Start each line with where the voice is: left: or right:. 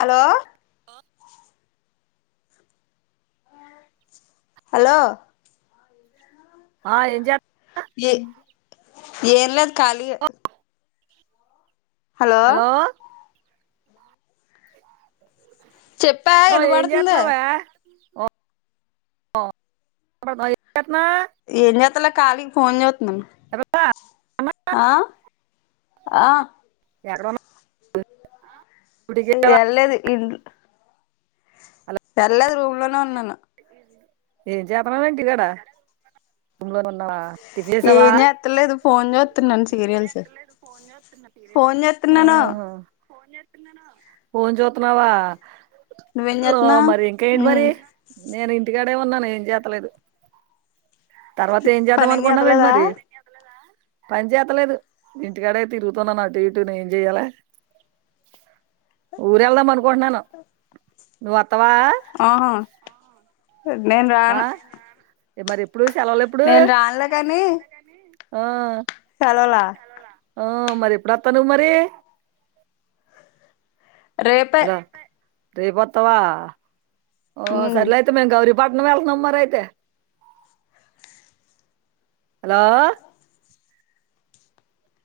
left: Hello
right: అ
left: hello
right: ఆ ఎంజాత్
left: ఏ ఏన్ లేదు ఖాళీ ఏ
right: హలో
left: చెప్పా ఇనబడుతుంది
right: ఓ ఒ
left: ఏంజేతలే కాలిగా ఫోన్ జూత్
right: ఎవరా? అమ్మ,
left: ఆ ఆ
right: ఎక్కడున్నావ్
left: ఎల్లలేద్ ఇన్
right: హలో
left: ఏళ్లలేద్ రూమ్ లోనే ఉన్నాను
right: ఏం చేతనావేంటి ఇవాళ రూమ్ లో ఉన్నావా టిఫిన్ చేసావా
left: ఏం జేతలేదు ఫోన్ జూ ఫోన్ చేస్తున్నాను
right: ఆహా ఫోన్ జూతున్నావా
left: నువ్వేం
right: ఆ
left: చేస్తున్నావ్
right: మరి ఇంకేంటి
left: ఉమ్
right: మరి నేను ఇంటికా ఉర్కే ఉన్నాను ఏం జేతలేదు తర్వాత ఏం చేద్దాం
left: పనేం
right: అనుకున్నావ్ ఏంటి
left: చేతలేదా
right: మరి పని చేతలేదు ఇంటికాడే తిరుగుతున్నాను అటు ఇటున ఏం చెయ్యాలని ఊరెల్దమన్ కొన్నాను నువ్వ
left: ఆహా నేను రాను
right: ఈ మరి ఈ
left: నేను రాన్లే కాని
right: ఆ
left: సెలవుల
right: ఆ మరి ఎప్పుడు వత్తాన్నవ్ మరి
left: రేపే
right: రేపొత్తవా ఆ
left: ఉమ్
right: సర్లయితే మేము గౌరీ బట్నం ఎల్తున్నాం మరైతే హలో